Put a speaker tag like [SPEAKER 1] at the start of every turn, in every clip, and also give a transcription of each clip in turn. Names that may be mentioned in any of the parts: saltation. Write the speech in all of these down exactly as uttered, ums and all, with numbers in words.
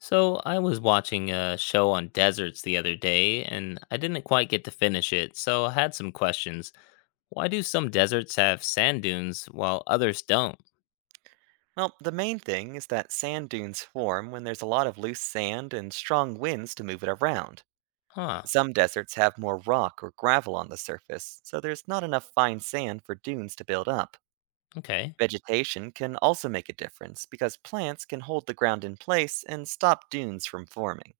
[SPEAKER 1] So, I was watching a show on deserts the other day, and I didn't quite get to finish it, so I had some questions. Why do some deserts have sand dunes while others don't?
[SPEAKER 2] Well, the main thing is that sand dunes form when there's a lot of loose sand and strong winds to move it around.
[SPEAKER 1] Huh,
[SPEAKER 2] Some deserts have more rock or gravel on the surface, so there's not enough fine sand for dunes to build up.
[SPEAKER 1] okay.
[SPEAKER 2] Vegetation can also make a difference because plants can hold the ground in place and stop dunes from forming.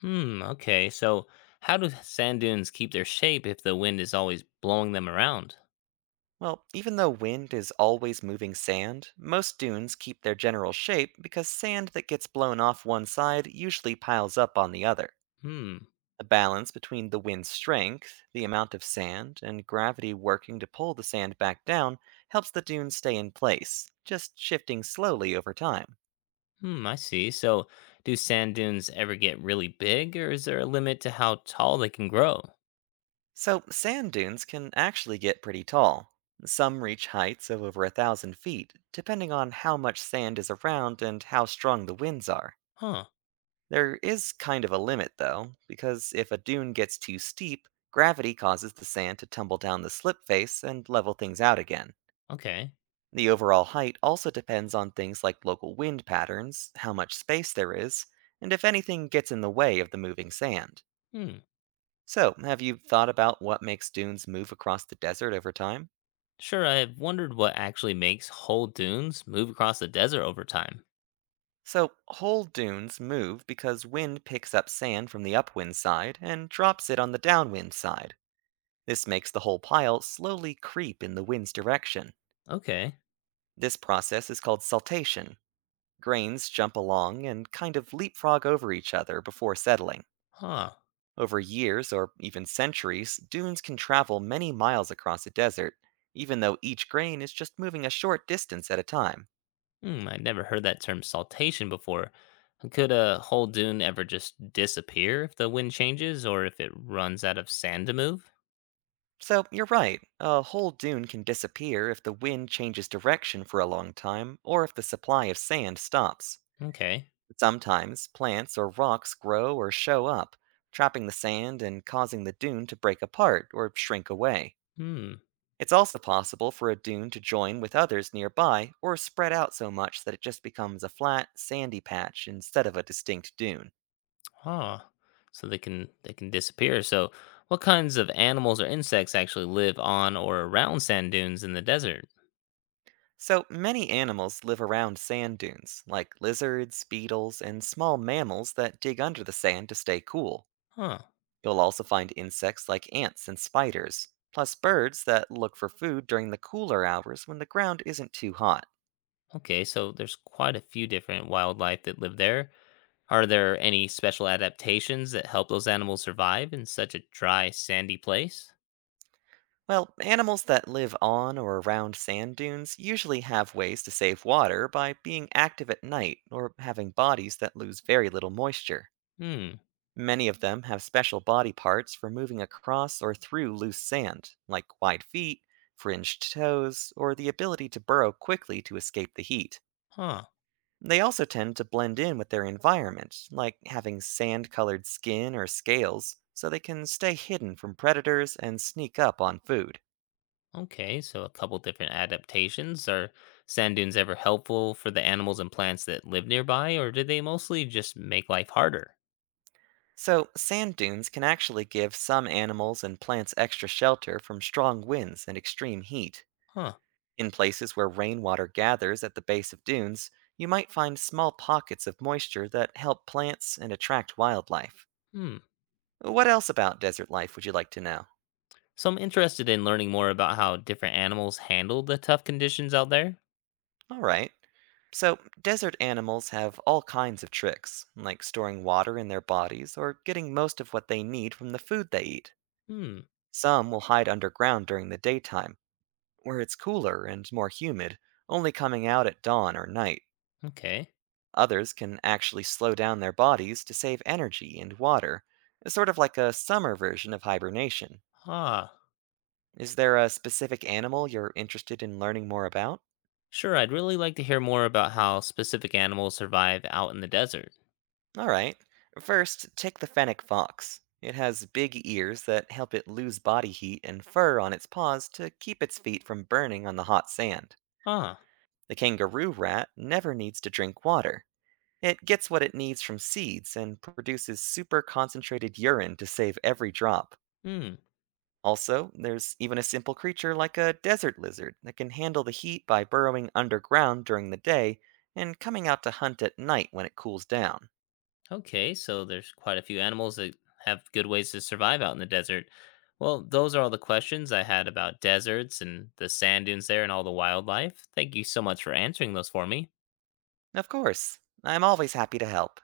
[SPEAKER 1] Hmm, okay. So, how do sand dunes keep their shape if the wind is always blowing them around?
[SPEAKER 2] Well, even though wind is always moving sand, most dunes keep their general shape because sand that gets blown off one side usually piles up on the other.
[SPEAKER 1] Hmm,
[SPEAKER 2] The balance between the wind's strength, the amount of sand, and gravity working to pull the sand back down helps the dune stay in place, just shifting slowly over time.
[SPEAKER 1] hmm, I see. So, do sand dunes ever get really big, or is there a limit to how tall they can grow?
[SPEAKER 2] So, sand dunes can actually get pretty tall. Some reach heights of over a thousand feet, depending on how much sand is around and how strong the winds are.
[SPEAKER 1] Huh,
[SPEAKER 2] There is kind of a limit, though, because if a dune gets too steep, gravity causes the sand to tumble down the slip face and level things out again.
[SPEAKER 1] okay.
[SPEAKER 2] The overall height also depends on things like local wind patterns, how much space there is, and if anything gets in the way of the moving sand.
[SPEAKER 1] Hmm.
[SPEAKER 2] So, have you thought about what makes dunes move across the desert over time?
[SPEAKER 1] Sure, I have wondered what actually makes whole dunes move across the desert over time.
[SPEAKER 2] So, whole dunes move because wind picks up sand from the upwind side and drops it on the downwind side. This makes the whole pile slowly creep in the wind's direction.
[SPEAKER 1] Okay.
[SPEAKER 2] This process is called saltation. Grains jump along and kind of leapfrog over each other before settling.
[SPEAKER 1] Huh.
[SPEAKER 2] Over years or even centuries, dunes can travel many miles across a desert, even though each grain is just moving a short distance at a time.
[SPEAKER 1] Hmm, I'd never heard that term saltation before. Could a whole dune ever just disappear if the wind changes or if it runs out of sand to move?
[SPEAKER 2] So, you're right, a whole dune can disappear if the wind changes direction for a long time or if the supply of sand stops.
[SPEAKER 1] Okay.
[SPEAKER 2] Sometimes, plants or rocks grow or show up, trapping the sand and causing the dune to break apart or shrink away.
[SPEAKER 1] Hmm.
[SPEAKER 2] It's also possible for a dune to join with others nearby or spread out so much that it just becomes a flat, sandy patch instead of a distinct dune.
[SPEAKER 1] Huh. So they can they can disappear. So what kinds of animals or insects actually live on or around sand dunes in the desert?
[SPEAKER 2] So, many animals live around sand dunes, like lizards, beetles, and small mammals that dig under the sand to stay cool.
[SPEAKER 1] Huh.
[SPEAKER 2] You'll also find insects like ants and spiders, plus birds that look for food during the cooler hours when the ground isn't too hot.
[SPEAKER 1] Okay, so there's quite a few different wildlife that live there. Are there any special adaptations that help those animals survive in such a dry, sandy place?
[SPEAKER 2] Well, animals that live on or around sand dunes usually have ways to save water by being active at night or having bodies that lose very little moisture.
[SPEAKER 1] Hmm.
[SPEAKER 2] Many of them have special body parts for moving across or through loose sand, like wide feet, fringed toes, or the ability to burrow quickly to escape the heat.
[SPEAKER 1] Huh.
[SPEAKER 2] They also tend to blend in with their environment, like having sand colored skin or scales, so they can stay hidden from predators and sneak up on food.
[SPEAKER 1] Okay, so a couple different adaptations. Are sand dunes ever helpful for the animals and plants that live nearby, or do they mostly just make life harder?
[SPEAKER 2] So, sand dunes can actually give some animals and plants extra shelter from strong winds and extreme heat.
[SPEAKER 1] Huh.
[SPEAKER 2] In places where rainwater gathers at the base of dunes, you might find small pockets of moisture that help plants and attract wildlife.
[SPEAKER 1] Hmm.
[SPEAKER 2] What else about desert life would you like to know?
[SPEAKER 1] So I'm interested in learning more about how different animals handle the tough conditions out there.
[SPEAKER 2] All right. So, desert animals have all kinds of tricks, like storing water in their bodies or getting most of what they need from the food they eat.
[SPEAKER 1] Hmm.
[SPEAKER 2] Some will hide underground during the daytime where it's cooler and more humid, only coming out at dawn or night.
[SPEAKER 1] Okay.
[SPEAKER 2] Others can actually slow down their bodies to save energy and water, sort of like a summer version of hibernation.
[SPEAKER 1] Ah.
[SPEAKER 2] Is there a specific animal you're interested in learning more about?
[SPEAKER 1] Sure, I'd really like to hear more about how specific animals survive out in the desert.
[SPEAKER 2] Alright, first, take the fennec fox. It has big ears that help it lose body heat and fur on its paws to keep its feet from burning on the hot sand.
[SPEAKER 1] Ah.
[SPEAKER 2] The kangaroo rat never needs to drink water. It gets what it needs from seeds and produces super concentrated urine to save every drop.
[SPEAKER 1] Hmm.
[SPEAKER 2] Also, there's even a simple creature like a desert lizard that can handle the heat by burrowing underground during the day and coming out to hunt at night when it cools down.
[SPEAKER 1] Okay, so there's quite a few animals that have good ways to survive out in the desert. Well, those are all the questions I had about deserts and the sand dunes there and all the wildlife. Thank you so much for answering those for me.
[SPEAKER 2] Of course, I'm always happy to help.